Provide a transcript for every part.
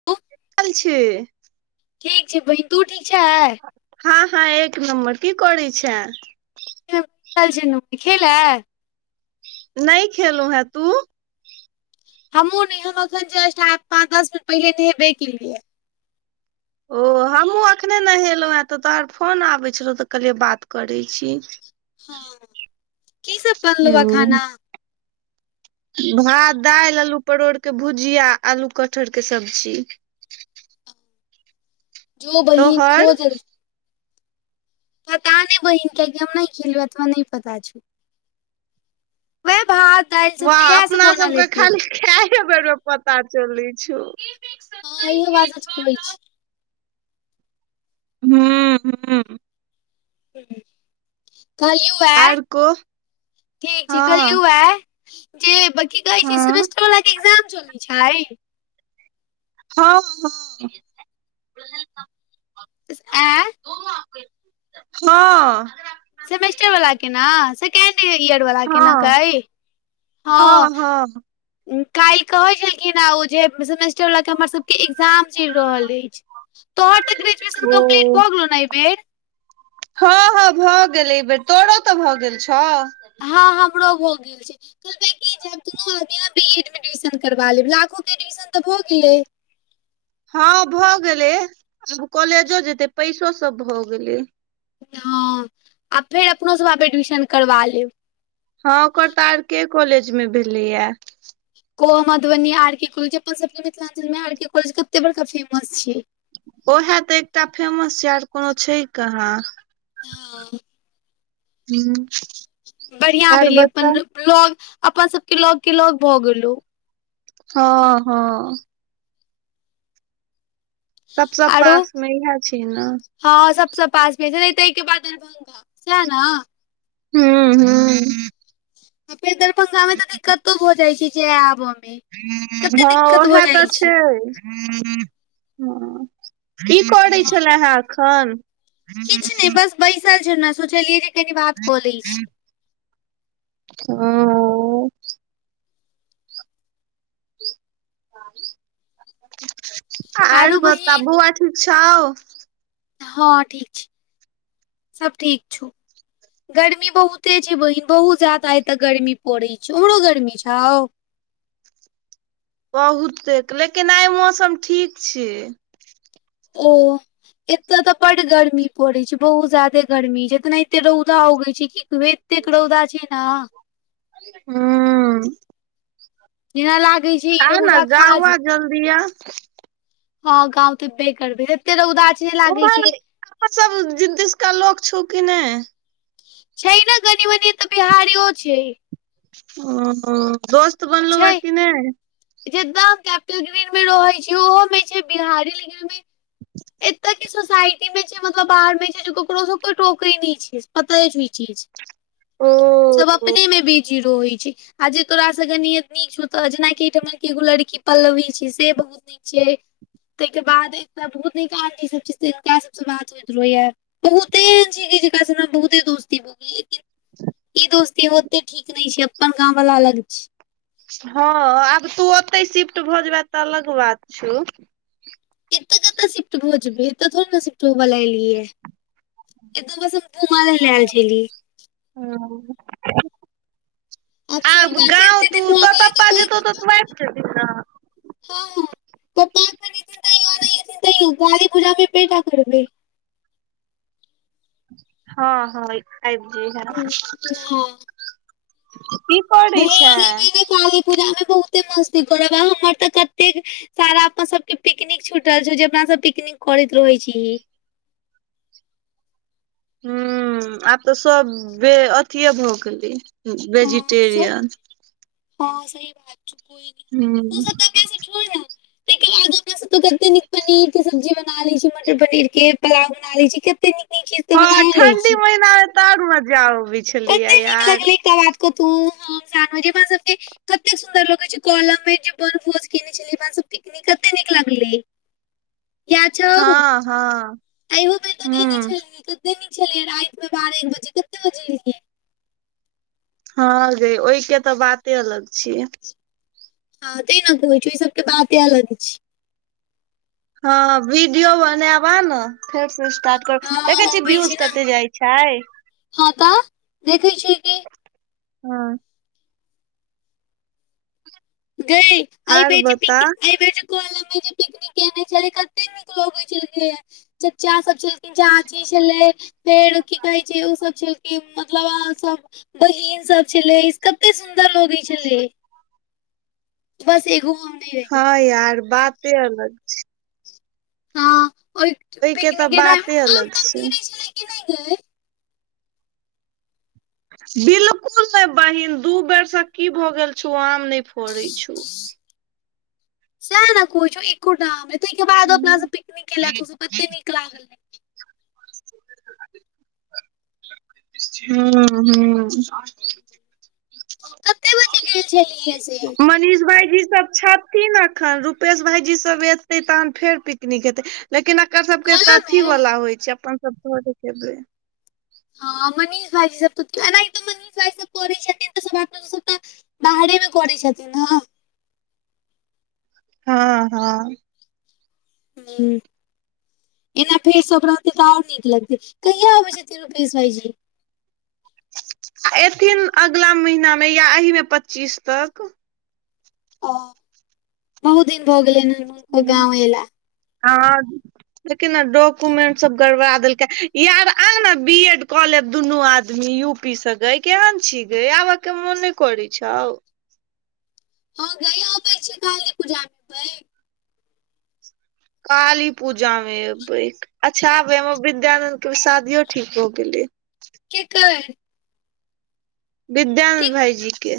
[inaudible] आयल छिय ठीक छै बहीन तू ठीक छाँ हँ हँ एक नम्बर की करै छाँ [inaudible] खेलाऐं नहि खेलेलू हैं तू हमहुँ ने हम अखन जस्ट आ पाच दस मिनट पहिले नहेबे केलियै ओ हमहूँ अखने नहेलहुँ हे तऽ तोहर फोन आबैत छलौ तऽ कहलिये बात करै छी हँ की सब बनलु या हूँ खाना भात दालि आलू परोरके भुजिया आलू कठहर के सब्जी जो बहिन खो तोहर जल्दी सँ पता नहि बहिन किया की हम नै खेलहुँ या तोरा नहि पता छो वएह भात दालि सब्जी इह सब बनल हेतेए खाये बेर मे पता चलै छो हँ इहो बात सच कहै छी हुँ हँ- कहलियू याह आर को ठीक छै हँ कहलियू याह जे बकी कहै छै हँ सेमेस्टर वला के एक्जाम चलै छै हँ हँ ओहा त आंय - हाँ सेमेस्टर वाला के ने सेकेण्ड इयर वला के हँ न गय हँ हँ काल्हि कहै छलखिन हे ओ जे सेमेस्टर लऽ के हमरसभके एक्जाम चलि रहल अछि तोहर तऽ ग्रेजुएशन कम्प्टलिट ओ भ गेलौ न एहि बेर हँ हँ भऽ गेल एहि बेेर तोरो तऽ भऽ गेल छौ हँ हमरो भ गेल छै तोहर भाय कहै जे हम दुनू आदमी आ बी एड मे एडमिशन करबा लेब लाखो के एडमिशन तऽ भ गेले हँ भऽ गेलै आब कॉलेजो जेते पैसो सब भऽ गेलै हँ आ फेर अपनो सब आब एडमिशन करबा लेब हँ ओकर त आर के कॉलेज मे भेलेया कोन मधुबनी आर के कॉलेज अपन सबके मिथिलाञ्चल मे आर के कॉलेज कते बड़का फेमस छै ओएहे तऽ एकटा फेमस छै आर कोनो छै कहाँ हँ हुँ बढ़िया भेलै अपन लग अपन सबके लग के लग भऽ गेलो हँ हाँ सबस आरो पास मे इएह छै ने हँ सबसँ पास भेज ताहिके बाद दरभ्ंगा सह ने हूँ हूँ फेर दरभंगा मे तऽ दिक्कतो भ जाइ छै जए आबऽ मे कते हँ दिक्कत उह भऽ तऽ जाइ छै हँ की करै हँ छलेहेँ एखन किछु नहि बस बैसल छी ने सोचलियै जे कनी बात कऽ लै छी ह आर आरो बहिन बताबु आ ठीक छौ हँ ठीक छै सब ठीक छौ गर्मी बहुते छै बहिन बहुत ज्यादा एत गर्मी पड़ै छै ओमहरो गर्मी छौ बहुतेक लेकिन आइ मौसम ठीक छै ओ एतय तऽ बड गर्मी पड़े छै बहुत ज्यादे गर्मी छै एतना एते रौदा उगै छै कबे एतेकड़ौदा छै ने ह्म जेना लागै छै इ र ने उदा खाजेते गाँवा जल्दिया हँ गाँंव तेबे करबै एते रौदाछै लागै छै अह सब जिद्दिश का लोक छौ कि नहि छै ने घनी बनी तऽ बिहारीयो छै ओ दोस्त बनलुवे की ने जेत कैपिटल ग्रीन में रहे छी ओहो में छै बिहारी लिन मे [inaudible] एते के सोसाायटी में छै मतलब बाहर में छै केकरो सब कोई टोके नै छै पता छै इ चीज [inaudible] ओ सब अपने मे बीजी रहय छै आ जे तोरासँनियत नीक छौ तऽ जेनाकि एहिठमन केएगो लड़की पल्लवी छी से बहुत नीक छै तै के बाद एकटा बहुत नीक आदमी सब छथिन तिनका सबसँ बात होइत रहैया बहुते एहन छी जीनकासे बहुते दोसती भौ गेल‌ हं ई दोस्ती ओते ठीक नै छै अपन गाँंव वाला अलग छी हँ आब तू ओतै शिफ्ट भऽ जेब तऽ अलग बात छौ एतऽ क तऽ शिफ्ट भ जेबै एत थोड़े ने शिफ्ट होब ल‌ एलियै एतौ बस हम घुमै ल आयल छलियै हँ सारी आब बात छै गाँव एते दिन तू भऽ गेलै तऽ तपप्पा कोइ जेतौ तऽ आइब जेबही न हँ हँ प्पा कआाली पूजा प पेठा करबे [unintelligible] हँ हँ इ आइब जैहाँ हँ की पढ़ै बहिन एहि छैं बेर काली पूजा मे बहुते मस्ती कर हमर तऽ कतेक सारा अपन सबके पिकनिक छुटल छौ जे अपना सब पिकनिक करैत रहै छीही ह्म आब तऽ सब बे अथिये भऽ गेलै हँ से वेजिटेरियन हँ सही बात छै [unintelligible] हूं आब अपना सब के कते नीक पनीर के सब्जी बना ले छी मटर पनीर के पुलाव बना ले छी कत हँ ठण्डी महिना मे त और मजा आबै छै कते नीक लगलै एक बात क तू हम सान जेे म सबके कते सुंन्दर लगैत छै कॉलम मे जे बन भोज केने छल सब पिकनिक कते नीक लगले हँ हँ अइहो बेर तऽ केने हूं छलियै कते नीक छलियै राइत मे बारह एक बजे कते बजे एलहीं हँ गे ओहि के तऽ बाते अलग छीय हँ तै न क कहइ छ ओहि सब बात इएह लगै छै हँ वीडियो बनाएब आ ने फेर से स्टार्ट कर देखै हँ छी अबै व्यूज ने कते जाय छै हँ तऽ देखै छियै कि हँ गे एहि आर बेर जे बता पिक ए बेर जे कलम मे जे पिकनिक केने छल कते न ओ छलखिन हे चाचा सब छलखिन झाझी छलै फेर की कहै छै ओ सब छलिखीन क मतलब अहाँ सब बहिन सब छलै कते सुन्दर लगै छलै बस एगो हम नहि रही हँ यार बाते अलग छै हँ ओय ओहिके तऽ पिकनिक त आम बाते अलग ताम छै गिरे छले क नहि गे बिलकुल नहि बहिन दू बेरसँ की भऽ गेल छौ आम नहि फड़ै छौ सेहने कहै छियौइको एको टाआम तेय के बाद अपना हूं सब पिकनिक केैला तुसभ कते नीक लागलै- हॅंं हॅं [inaudible] कते बजे गेल छलियै से मनीष भाइ जी सब छथिन एखन रूपेश भाईजी सब एतै तहन फेर पिकनिक हेतै लेकिन एकर सबके तऽ कॉलेज अथी मे वाला होइ छै अपन सब के भजैते अबेड़ हँ मनीष भाइजी सब एनाहिंतौ मनीष भाइजी सब करै छथिन त सबटा बाहरेमे करै छथिन हॅं हँ हाँ हूं एना फेर सब रहतै तऽ आओर नीक लगतै कहिया अबै छथिन रूपेश भाईजी आ एथिन अगिला महिनामे या एहिमे पच्चीस तक ओ बहुत दिन भऽ गेलै उनको गाँंव एला हाँ देखेकि ने डॉक्युमेंट सब गड़बा देलकै यार आने बी एड कऽ लेब दुनू आदमी युप- पीस गऽ केहन छींगे आब के मोन नहि करै छौ हँ गय अबै छी काली पूजा मे बै काली पूजा मे एबै अच्छा आबेर विद्यानंद के शादियो ठीक हो गेले केकर के विद्यानंद भाईजी के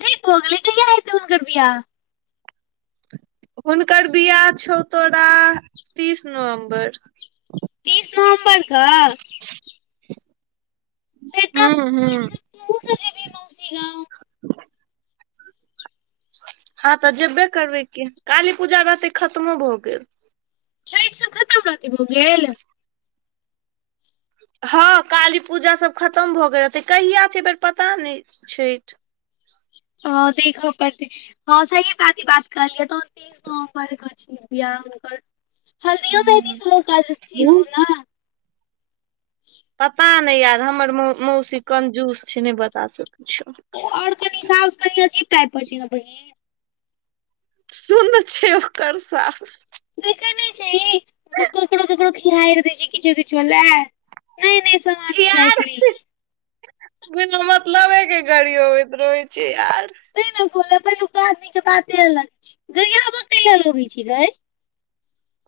ठीक भोगले कहिय हैत उनकर बिआह हुनकर बिआाह छौ तोरा तीस नवम्बर तीस नवम्बरके हुँ हुँ तुहुँ सब जेब हिन् मौसी गाँंव हँ तऽ जेबे करबै की काली पूजा रहतै खत्मो भऽ गेल छैठ सब खतम रहते भऽ गेल हँ काली पूजा सब खतम भऽ गेल रहते कहिया छै एहि बेर पता नहि छेठ हॅं देखऽ पड़तै हँ सही बात इ बात कहलियै तऽ हाँ बड़ क छै बिआह हुनकर हल्दियो मेंहदी सब करथिन हूँ ओ ने पता नहि यार हमर मौसी कन जूस छै नहि बता सकै छीओ और कनी साउस कनी अजीब टाइप पर छै ने बहिन सुन छै ओकर साअस देखै नहि छैहि ककरो ककरो खिआइर दै छै किछ किछु लेय नय नय ान छीीज ऐकल [unintelligible] कोनो मतलबे गाड़ीअबैत रहै छै आर तें न पहिलुका आदमी के बाते अलग छै गरियाब कए ला लागेय छै गेय [unintelligible]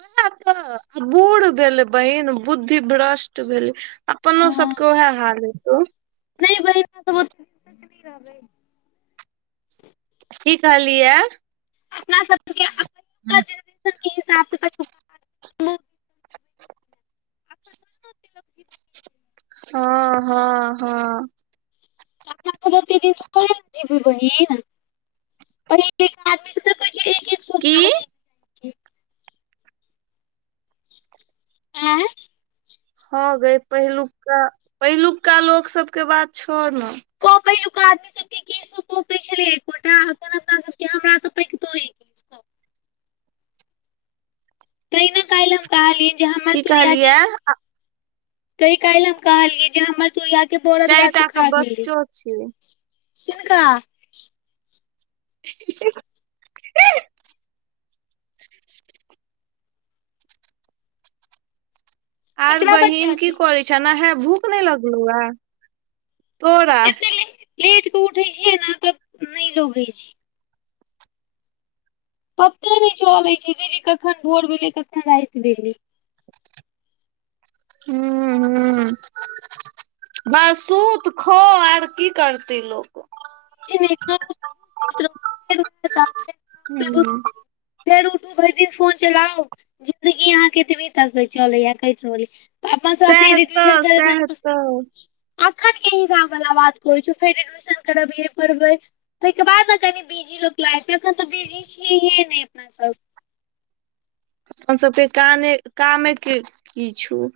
ओ तऽ बूढ़ भेलै बहिन बुद्धि भ्रष्ट भेलै अपनो सबके उएह हाल हेतौ नहि बहिन- की कहलियै अपना सबके के अपना जिंदगी कें हिसाब स- हँ हँ हँ अपना सब अते दिन थोरे नऽ जिबही बहिन ओही लेल की जी आय हँ गै पहिलुका पहिलुका लोक सबके बात छौर न क पहिलुका आदमी सब केसो पोके छले एकोटा अखन अपना सब के हमरा तऽ पैकितो यऽ [inaudible] तैय न काल्हि हम कहलियै जे हमर की तुड़ियके कहलियै तैय काल्हि हम कहलियै जे हमर तुुरियाके बौरद गाछ चारिटा के सुखा गेलै बच्चो छै किनका [inaudible] आओर केकरा बहिन बच्चा की छै करै छ नहे भूख नइ लगलौ अय तोरा एते लेट के उठे छियै न तब नइ लगैए छै पते नहि चलैत छै जे कखन भोर भेलै कखन राति भेलै हूँ हूँ बस सुत खो और की करते लोग कुछ ने [unintelligible] हू फेर उठू भरि दिन फोन चलाउ जिंन्दगी अहाँ ऐतबी तक चलै य कटि रहल सएह तऽ ये सएह तऽ [unintelligible] एखन के हिसाब वला बात कहै छियो फेर एडमिशन करबिय पढ़बै ताहिके बाद न कनि बिजी लोक लाइफमे एखन तऽ बिजी छियैहे नहि अपनासभ अपनसभके काम कामे कि की छौ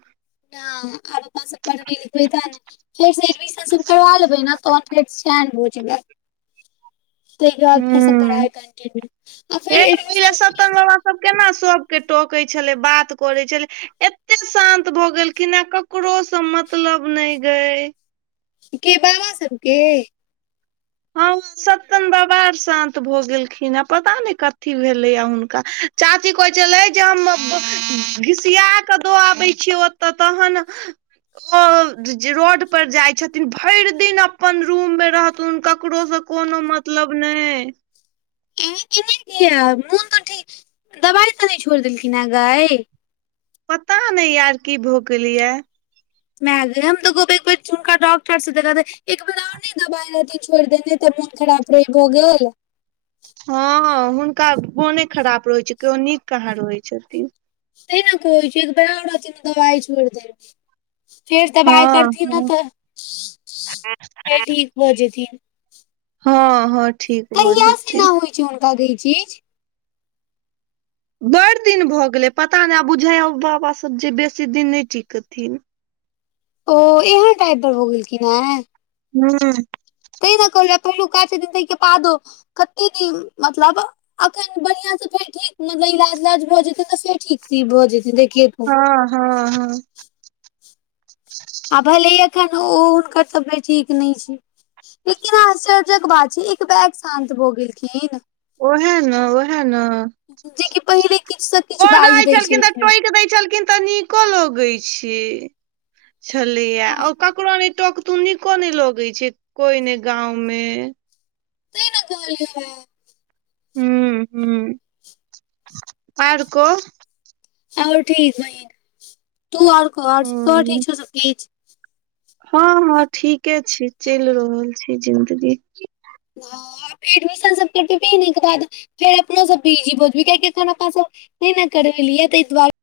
हँ आब अपना सब पढ़बे लिखबे तैय नऽ फेर एडमिशन सब करबा लेबै न तहन फेरबै चैन भऽ जेबै ताहिके बाद फेर सँ हूं पढ़ाइ कन्टिन्यू आ फेर हे एडमिशन [unintelligible] केना सब के टोके छलै बात करे छलै एत्ते शान्त भऽ गेलखि हैय ककरो सँ मतलब नई गेय के बाबा सभके हँ सत्तन बाबा आर शान्त भऽ गेलखिन आ पता नेय कथी भेलैए हऽ हुनका चाची कहै छलै जे हम घिसिया क दऽ आबै छियै ओतअ तहन ओ रोड पर जाइ छथिन भरि दिन अपन रूम मे रहथुन क ककरो सँ कोनो मतलब नेय ऐना किया नहि य मोन ते ठीक दवाइ तऽ नहि छोड़ देलखिन हेँ गा पता नय यार की भऽ गेलैय ये मै गय हम तऽ कहबै एक बेर हुनका डॉक्टर सँ देखा देेही एक बेार और नई दबाई रहथिन छोड़ देने तऽ मोन खराब रहैय भऽ गेल हँ हुनका मोने खराप रहैत छै कहियो नीक कहाँ रहै छथिन तेय नऽ कहे छियो एक बेर और दवाई छोड़ि देै ने फेर हँ दबाई करथिन न हँ तऽ फेर ठीक भ जेथिन हँ हँ ठीक भऽ कहियास से जेतै एना होइ छै हुनका गेय ई चीज बड़ दिन भऽ गेलै पता नइ आ बुझााय बाबा सब जे बेसी दिन नइ टिकथिन ओ एहन टाइपर भऽ गेलखिन हे हूँ तै ने कहलिय पहिलु का छथिन ताहिके बादो कते दिन मतलब अखन बढ़िआँ सँ फेर ठीक मतलब इलाज उलाज भऽ जेतै तऽ फेर ठीक ई भऽ जेतै देखियै तू हँ हँ हँ आ भले एखन ओ हुनकर तबियत ठीक नय छै लेकिन आश्चर्यजक बात छै एक बैग शान्त भऽ गेलखिन ओहा ने ओहा ने जेकि पहिले किछु से किछु ओ बाजि रहै दै छलखिन तऽ हेँ। टोइक दै छलखिन तऽ नीको लगै छी छलैया हँ ओ ककरो नै टोक तू निको ने लगे छै कोई ने गांव में तै ने कहलियौ है हु हु आर कह आओर ठीक बहिन तू आओर कह आओर सब हूँ ठीक छो सब किछ हँ हँ ठीके छै चेल रहल छै जिंदगी ह एडमिशन सब करते पीने के बाद फेर अपनो सब बीजी भय जेबे कियाकी एखन अपना पास नहि नहि करबेलियै तइ दुआरे